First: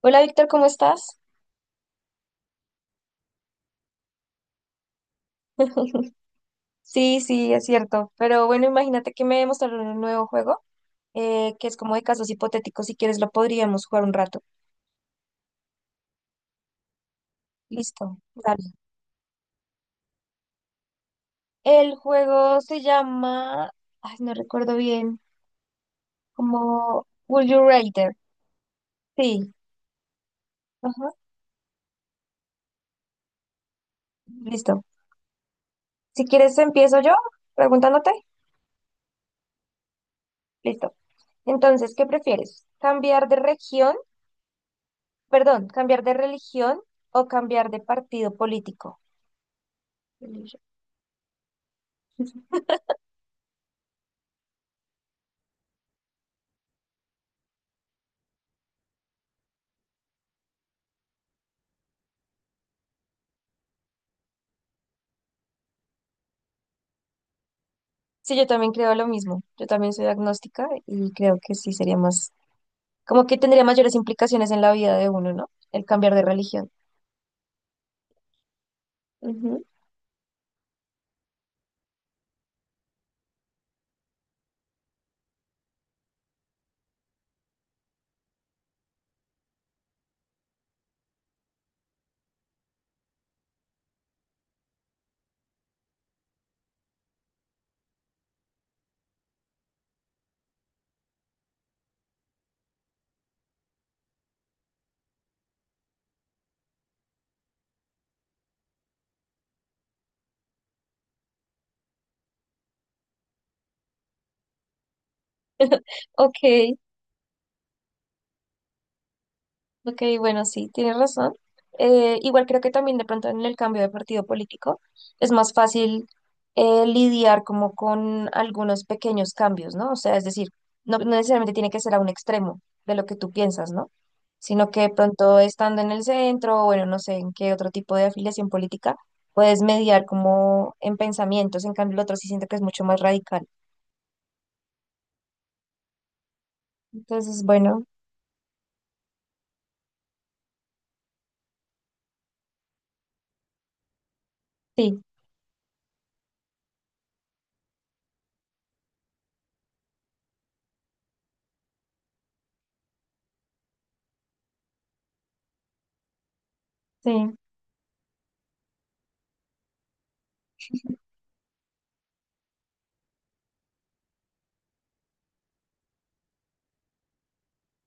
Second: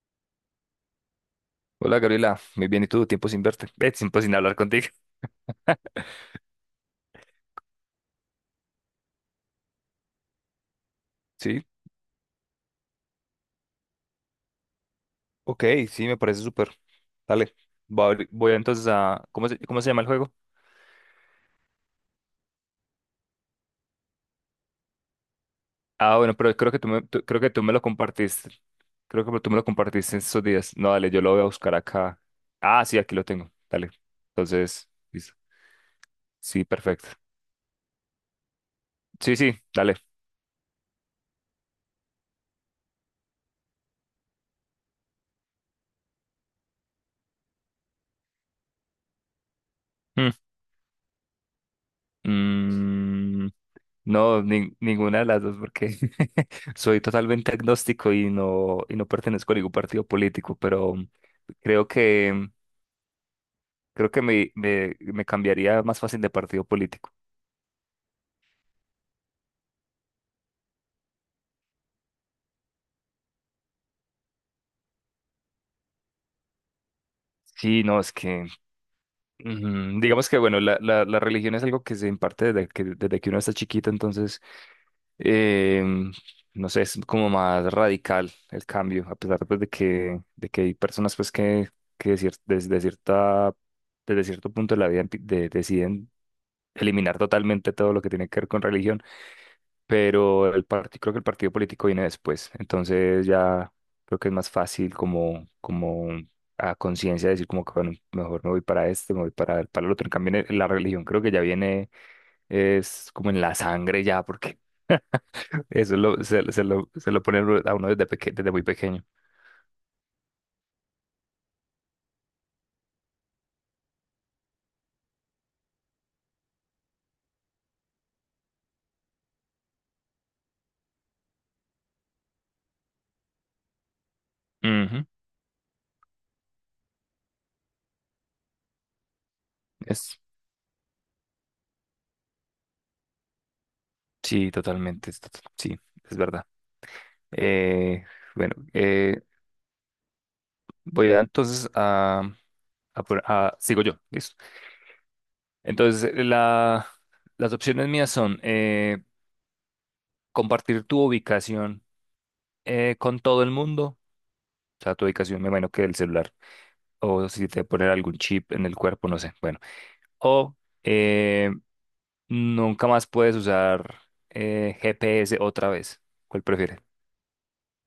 Hola Víctor, ¿cómo estás? Hola Gabriela, muy bien, ¿y tú? Tiempo sin verte, tiempo sin hablar contigo. Sí, sí, es cierto. Pero bueno, imagínate que me mostraron un nuevo juego Sí, que es como de casos hipotéticos. Si quieres, lo podríamos jugar un rato. ok, sí, me parece súper. Dale, Listo, voy dale. entonces a. ¿Cómo se llama el juego? El juego se llama, ay, no recuerdo bien, Ah, bueno, pero como creo Would que You tú me lo Rather. compartiste. Creo que tú Sí, me lo compartiste en esos días. No, ajá, dale, yo lo voy a buscar acá. Ah, sí, aquí lo tengo. Dale. listo. Entonces, listo. Si quieres, Sí, empiezo perfecto. yo preguntándote. Sí, sí, dale. Listo. Entonces, ¿qué prefieres? ¿Cambiar de región, perdón, cambiar de religión o cambiar de partido político? Mm. Mm, No, ninguna de las dos, porque soy totalmente agnóstico y no pertenezco a ningún partido político, pero creo que, creo que me cambiaría más fácil de partido político. Sí, yo también creo lo mismo. Yo también soy agnóstica y creo que sí sería más, como que tendría mayores implicaciones en la vida de uno, ¿no? El cambiar de religión. Sí, no, es que, Ujú. Digamos que, bueno, la religión es algo que se imparte desde que uno está chiquito, entonces, em, no sé, es como más radical el cambio, a pesar pues, de que hay personas pues que decir, desde cierto punto de la vida deciden eliminar totalmente todo lo que tiene que ver con religión, pero el partido, creo que el partido político viene después, entonces ya creo que es más fácil como a conciencia decir como que bueno, mejor me voy para este, me voy para el otro, en cambio la religión creo que ya viene, es como en la sangre ya, porque eso lo, Ok, se, se lo ponen a uno desde muy pequeño. ok, bueno, sí, tienes razón. Igual creo que también de pronto en el cambio de partido político es más fácil lidiar como con algunos pequeños cambios, ¿no? O sea, es decir, no, no necesariamente tiene que ser a un extremo de lo que tú piensas, ¿no? Sino que de Ujú. pronto estando en el centro, o bueno, no sé en qué otro tipo de afiliación política, puedes mediar Es, como en pensamientos, en cambio el otro sí siento que es mucho más radical. sí, totalmente, sí, es verdad. Entonces, bueno, Eh, bueno, Voy a entonces a por- a- sigo yo, listo. sí, Entonces, las opciones mías son compartir tu ubicación con todo el mundo, o sea, tu ubicación, me imagino que el celular, o sí. si te ponen algún chip en el cuerpo, no sé, bueno. O eh, nunca más puedes usar GPS otra vez. ¿Cuál prefieres?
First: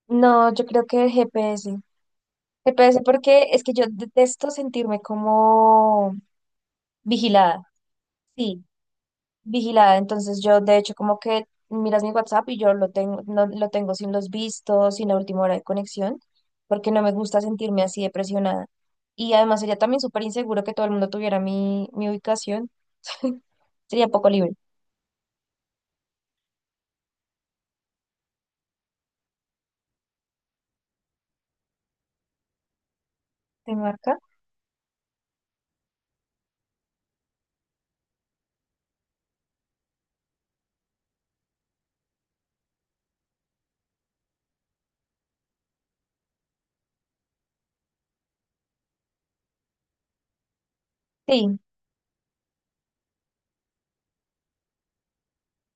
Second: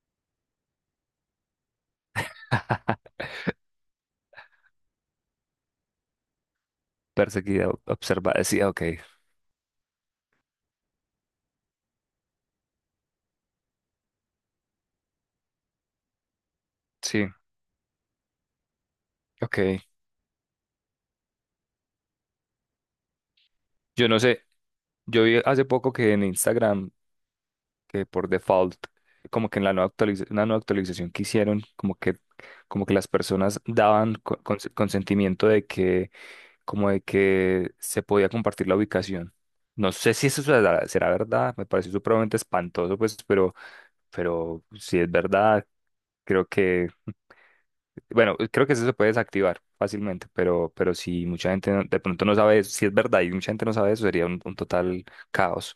No, yo creo que el GPS. Me parece porque es que yo detesto sentirme como vigilada. Perseguida, observada, sí, Sí, ok, vigilada. Entonces yo de hecho como que miras mi WhatsApp y yo lo tengo, no, lo tengo sin los vistos, sin la última hora de conexión, porque no me sí, gusta sentirme así de presionada. Y además ok. sería también súper inseguro que todo el mundo tuviera mi, mi ubicación. Sería Yo no poco sé, libre. yo vi hace poco que en Instagram que por default, como que en la nueva una nueva actualización que hicieron, como que, las personas ¿Te daban marca? Consentimiento de que, como de que se podía compartir la ubicación. No sé si eso será verdad, me parece supremamente espantoso, pues, pero si es verdad, creo que, bueno, creo que eso se puede desactivar fácilmente, pero si mucha Sí, gente de pronto no sabe eso, si es verdad y mucha gente no sabe eso, sería un total caos,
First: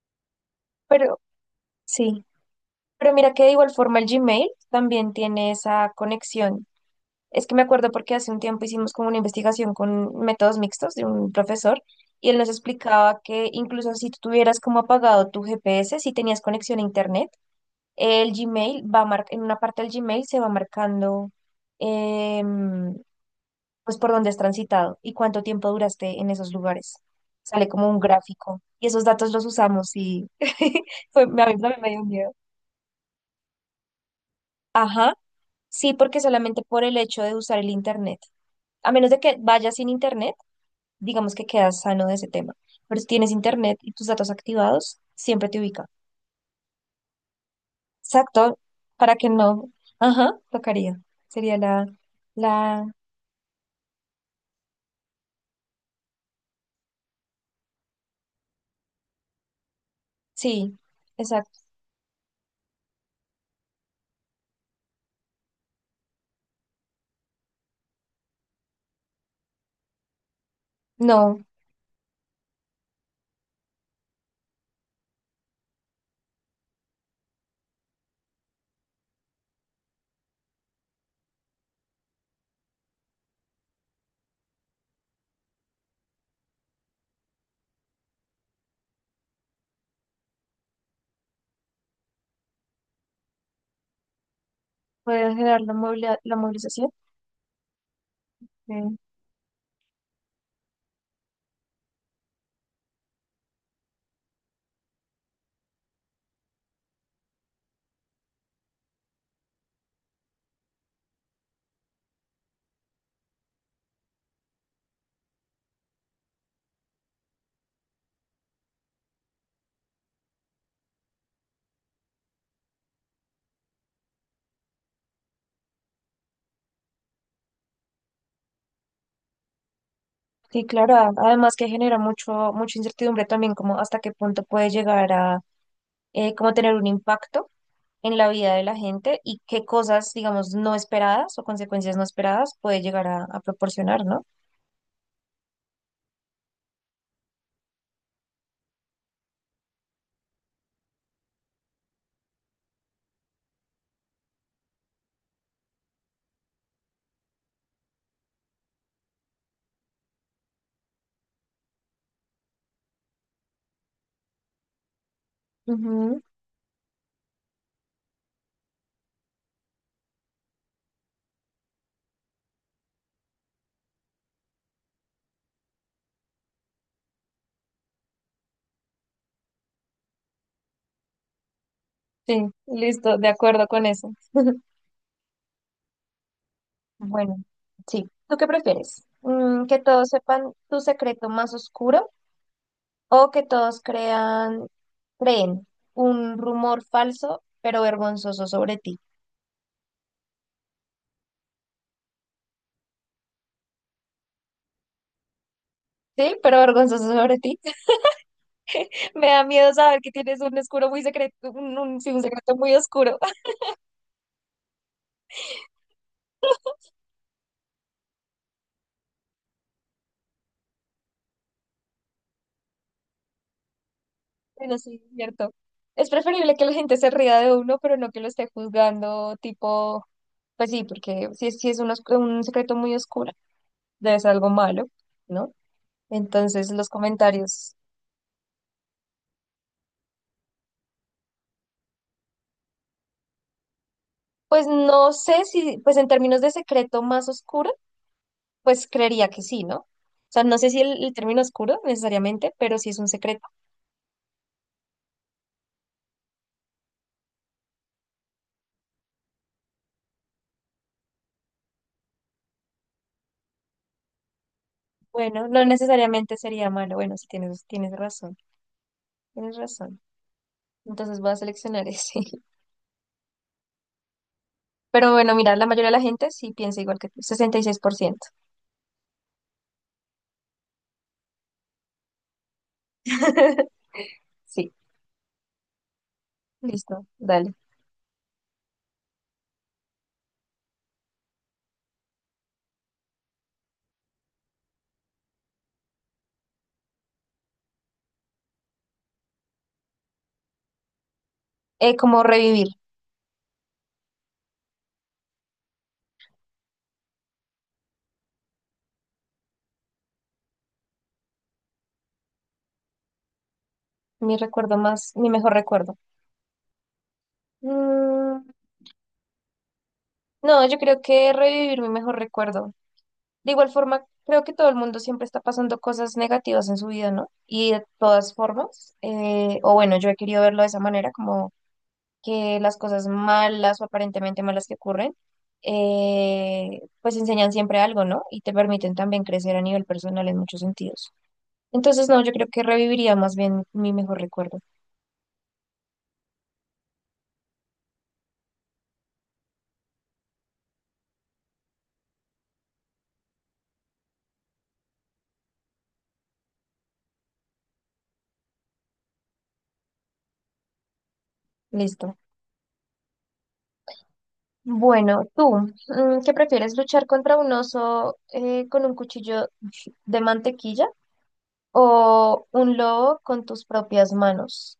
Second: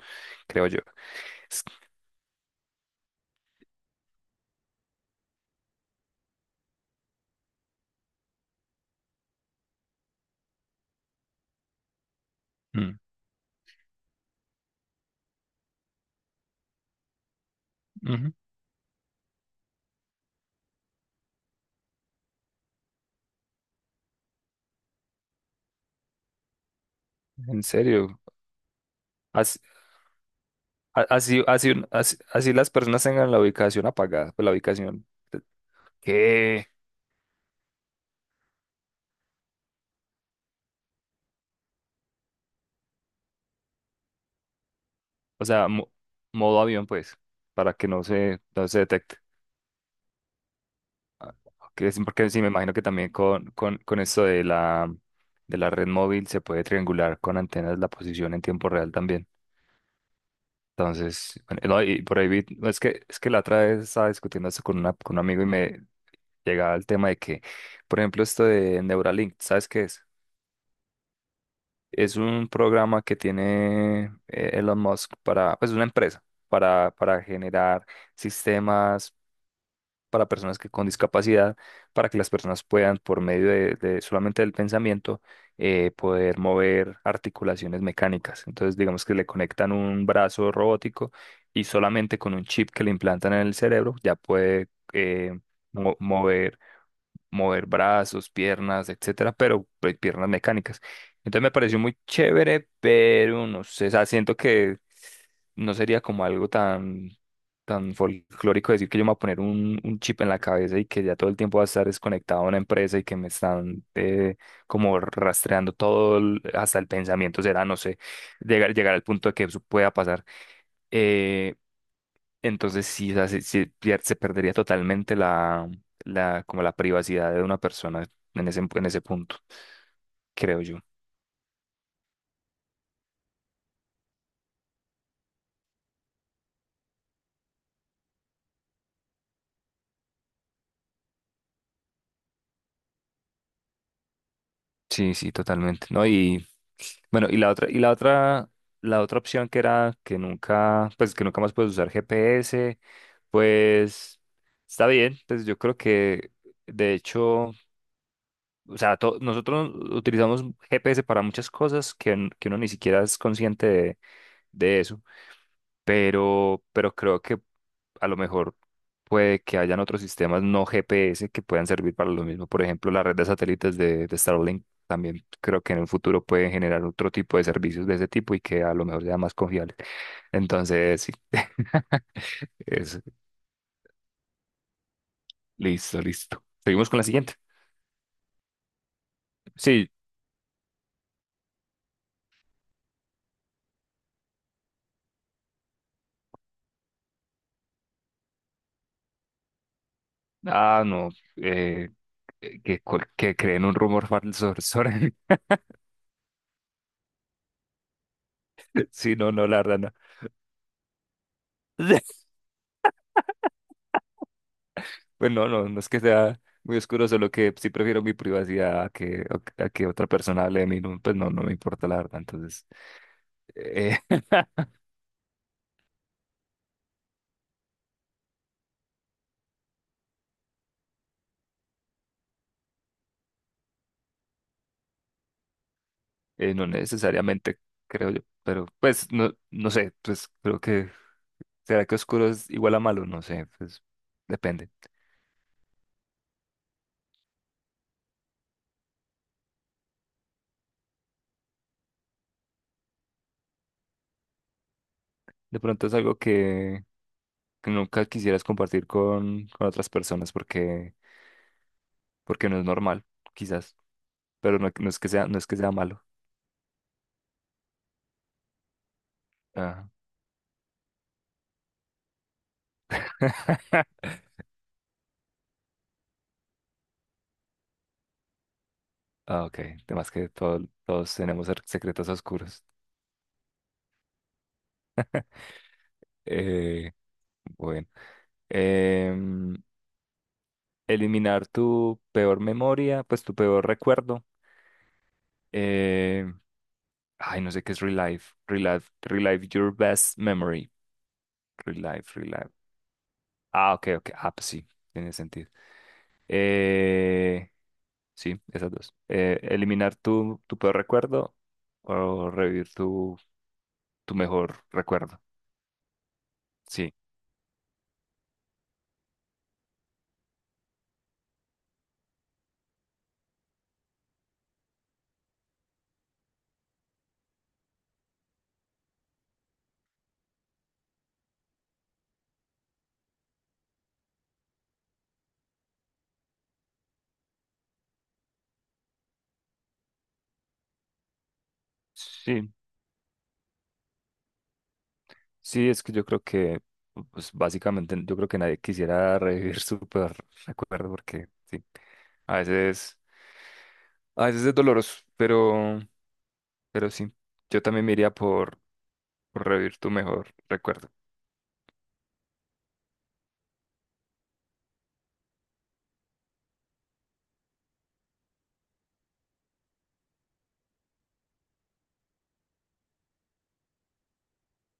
creo yo. pero sí. Pero mira que de igual forma el Gmail también tiene esa conexión. Es que me acuerdo porque hace un tiempo hicimos como una investigación con métodos mixtos de un profesor y él nos Mm, explicaba que incluso si tú tuvieras como apagado tu GPS, si tenías conexión a internet, el ujú. Gmail en una parte del Gmail se va marcando em, pues por dónde has transitado y cuánto tiempo duraste en esos lugares. En Sale como un serio, gráfico y esos datos los así, usamos y a- fue, así, a mí así, también un- me dio así- miedo. así las personas tengan la ubicación apagada, pues la ubicación, Ajá. eh, Sí, porque solamente ¿qué? por el hecho de usar el internet. A menos de que vayas sin internet digamos que quedas sano de ese tema. Pero si tienes internet y tus datos activados, O siempre te sea, ubica. Modo avión, pues, para que no se, Exacto, no se para detecte. que no. Ajá, tocaría. Ah, Sería ok, la, sí, porque sí, me imagino que la, también con esto de la red móvil se puede triangular con antenas la posición en tiempo real también. sí, Entonces, exacto. bueno, no, y por ahí no, es que la otra vez estaba discutiendo esto con un amigo y me llegaba el tema de que, por ejemplo, esto de Neuralink, ¿sabes qué es? No, Es un programa que tiene Elon Musk pues una empresa para generar sistemas para personas con discapacidad, para que las personas puedan, por medio de solamente del pensamiento, poder mover articulaciones mecánicas. Entonces, digamos que le conectan un brazo robótico y solamente con un chip que le implantan en el cerebro ya puede puede eh, generar mo- la mover movilización. mover brazos, Sí, piernas, etcétera, pero pues, piernas mecánicas. Entonces me pareció muy chévere, pero no sé, o sea, siento que no sería como algo tan folclórico decir que yo me voy a poner un chip en la cabeza y que ya todo el tiempo va a estar desconectado a una empresa y que me están como rastreando todo, hasta el pensamiento será, no sé, llegar al punto de que eso pueda pasar. Eh, entonces sí, o sea, se perdería totalmente como la privacidad de una persona en ese punto, creo sí, yo. claro, además que genera mucho, mucha incertidumbre también, como hasta qué punto puede llegar a como tener un impacto en la vida de la gente y qué cosas, digamos, no esperadas o consecuencias no esperadas puede llegar a proporcionar, ¿no? Sí, sí, totalmente. No, y bueno, la otra opción que era que nunca más puedes usar GPS, pues está bien, pues yo creo que de hecho, o sea, nosotros utilizamos GPS para muchas cosas que uno ni siquiera es consciente de eso. Ujú. Pero creo que a lo mejor puede que hayan otros sistemas no GPS que puedan servir para lo mismo. Por ejemplo, la red de satélites de Starlink también creo que en el futuro pueden generar otro tipo de servicios de ese tipo y que a lo mejor sea más confiable. Entonces, sí. Sí, Es, listo, de acuerdo con eso. listo, listo. Seguimos con la siguiente. Bueno, sí. ¿Tú qué prefieres? ¿Que Sí. todos sepan tu secreto más oscuro o que todos creen un rumor falso pero vergonzoso sobre ti? Ah, no. eh, que creen un rumor falso sobre. Sí, pero vergonzoso sobre ti. Sí, Me no, da no, la miedo verdad, saber que tienes un oscuro muy secreto, no. Sí, un secreto muy oscuro. Pues no, no, no es que sea muy oscuro, solo que sí prefiero mi privacidad a que otra persona hable de mí. No, pues no, no me importa la verdad. Entonces, eh, Bueno, sí, es cierto. Es preferible que la gente se ría de uno, pero no que lo esté juzgando, tipo, pues sí, porque si es, sí es un secreto muy oscuro. Debe ser algo malo, ¿no? No Entonces los necesariamente, comentarios, creo yo. Pero pues no, no sé, pues creo que será que oscuro es igual a malo, no sé, pues pues depende. no sé si, pues en términos de secreto más oscuro, pues creería que sí, ¿no? O sea, no sé si el término oscuro necesariamente, pero si es un secreto, De pronto es algo que nunca quisieras compartir con otras personas porque no es normal, quizás. Pero no, no es que sea, no es bueno, que no sea malo. necesariamente sería malo. Bueno, sí tienes razón, tienes Ajá. razón. Entonces voy a seleccionar ese. Pero bueno, mira, la mayoría de la gente sí piensa igual que tú, 66%. Ah, ok. Además que todos tenemos secretos oscuros. Sí, Eh, listo, dale. bueno. Em, eliminar tu peor memoria, pues tu peor recuerdo. Eh, ay, no sé qué es relive. Relive, relive your best memory. Relive, Como relive. revivir, Ah, ok, ok. Ah, pues sí, tiene sentido. Eh, sí, esas dos. Eliminar tu, tu, peor recuerdo o revivir tu mejor recuerdo. mi mejor recuerdo. Sí, Mm, No, yo creo que revivir mi mejor recuerdo. De igual forma, creo que todo el mundo siempre está pasando cosas negativas en su vida, ¿no? Y de todas formas, o bueno, yo he querido verlo de esa manera, como que las cosas malas o aparentemente malas que ocurren, pues enseñan siempre algo, ¿no? Y te permiten también crecer a nivel personal en muchos sentidos. Entonces, no, yo creo sí, que reviviría más bien mi mejor recuerdo. sí, es que pues básicamente, yo creo que nadie quisiera revivir su peor recuerdo porque, sí, a veces, a veces es doloroso, pero sí, yo también me iría por revivir tu mejor recuerdo. Listo. Bueno, tú, ¿qué prefieres? ¿Luchar contra un oso con un cuchillo de mantequilla? ¿O un lobo con tus propias manos?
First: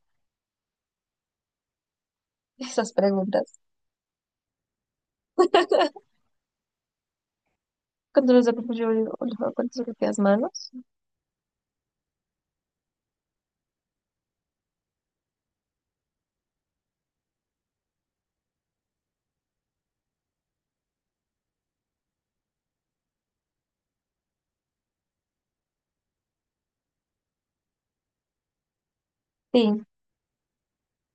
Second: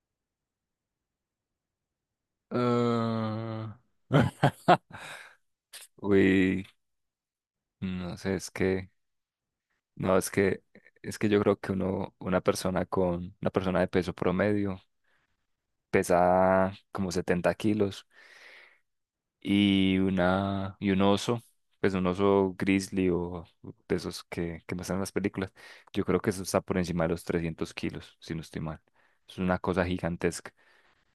Esas preguntas. Ah. Uy, no Cuando sé, los es de Papu yo que, digo, un lobo con tus propias no, es que, manos. es que yo creo que uno, una persona con, una persona de peso promedio pesa como 70 kilos. Y un oso, pues un oso grizzly o de esos que muestran en las películas. Yo creo que eso está por encima de los 300 kilos, si no estoy mal. Es una Sí, cosa gigantesca.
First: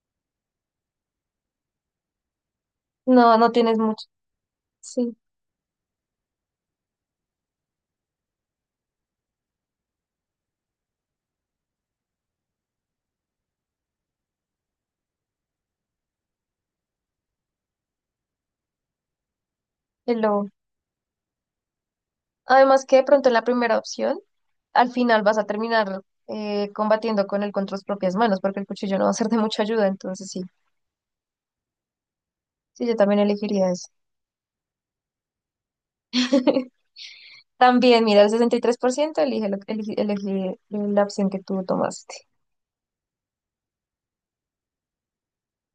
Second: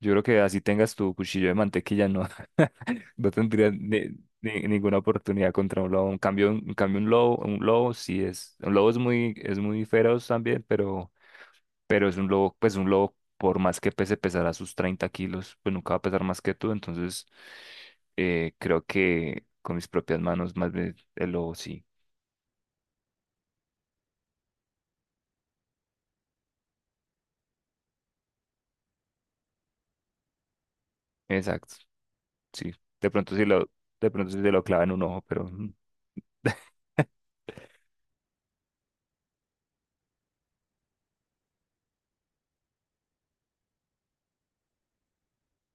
Yo creo que así tengas tu cuchillo de mantequilla, no, no no, no tendrías tienes mucho. Ninguna Sí, oportunidad contra un lobo. En cambio, un lobo es muy feroz también, pero es un lobo, pues un lobo, por más que pese pesará sus 30 kilos, pues nunca va a pesar más que tú, entonces creo que con mis el propias lobo. manos, más bien el lobo, sí, Además que de pronto en la primera opción, al final vas a terminar combatiendo con él con tus propias manos, porque el cuchillo no va a ser de mucha ayuda, entonces sí, exacto, sí, sí, yo de también pronto sí elegiría lo, eso. de pronto sí se lo clava en un ojo, pero También, mira, el 63% elige, elige la opción que tú tomaste.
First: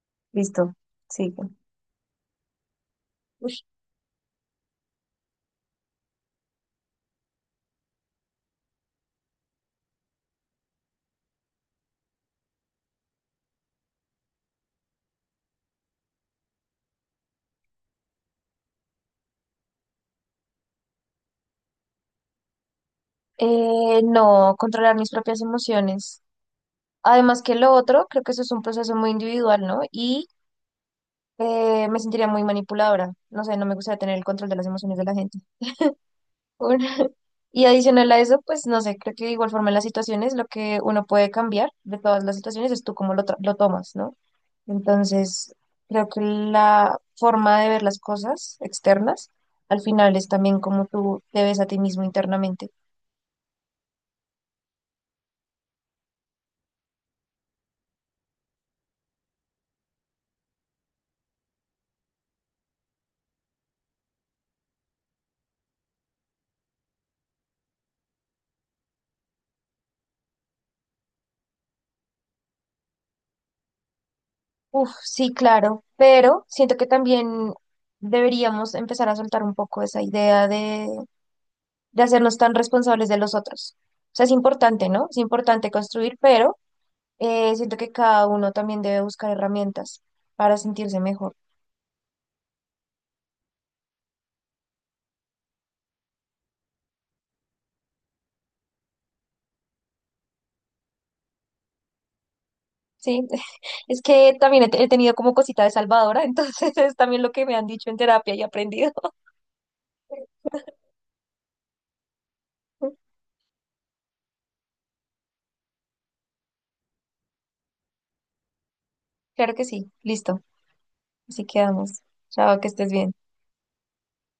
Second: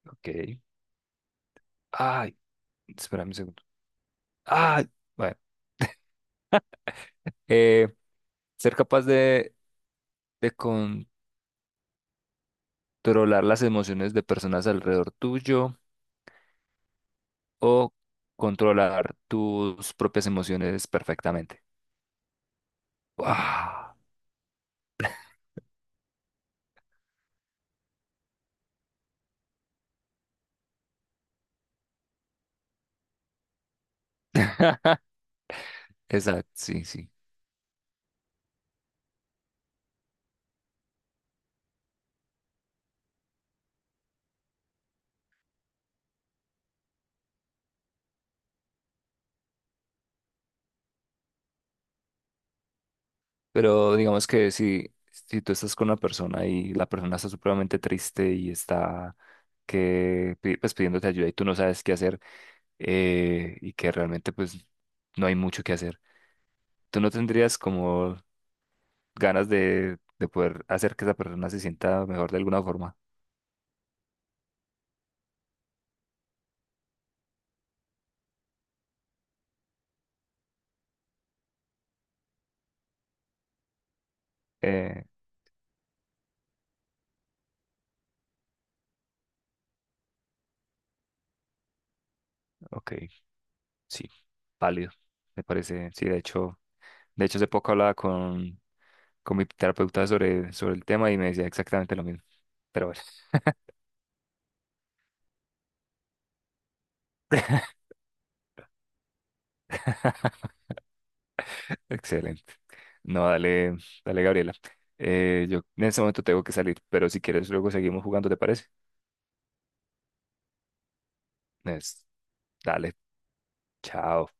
ok, Listo, sigue. ay, espérame un segundo, ay, bueno, eh, ser capaz de controlar las emociones de personas alrededor tuyo o controlar tus propias emociones perfectamente. ¡Guau! No, controlar mis propias emociones. Además que lo otro, creo que eso es un proceso muy individual, ¿no? Y me sentiría muy manipuladora. No sé, no me gustaría tener el control de las emociones de la gente. Exacto, sí, Bueno, sí. y adicional a eso, pues no sé, creo que de igual forma en las situaciones lo que uno puede cambiar de todas las situaciones es tú cómo lo tomas, ¿no? Entonces, creo que la forma de ver las cosas externas al final es también cómo tú te ves a ti mismo internamente. Pero digamos que si tú estás con una persona y la persona está supremamente triste y está pues, pidiéndote ayuda y tú no sabes qué hacer y que realmente pues no hay mucho que hacer, ¿tú no tendrías como ganas de poder hacer que esa persona se sienta mejor de alguna forma? Uf, sí, claro, pero siento que también deberíamos empezar a soltar un poco esa idea de hacernos tan responsables de los otros. O sea, es importante, Eh, ¿no? Es importante construir, pero siento que cada uno también debe buscar herramientas para sentirse mejor. ok, sí, válido, me parece. Sí, de hecho hace poco hablaba con mi terapeuta sobre el tema y me decía exactamente lo mismo. Pero bueno. Sí, es que también he tenido como cosita de salvadora, entonces es también lo que me han dicho en terapia y he aprendido. Excelente. No, dale, dale, Gabriela. Yo en este momento tengo que salir, pero si quieres luego seguimos jugando, ¿te parece? Claro que sí, listo, así quedamos. Es- Chao, que estés dale, bien. chao.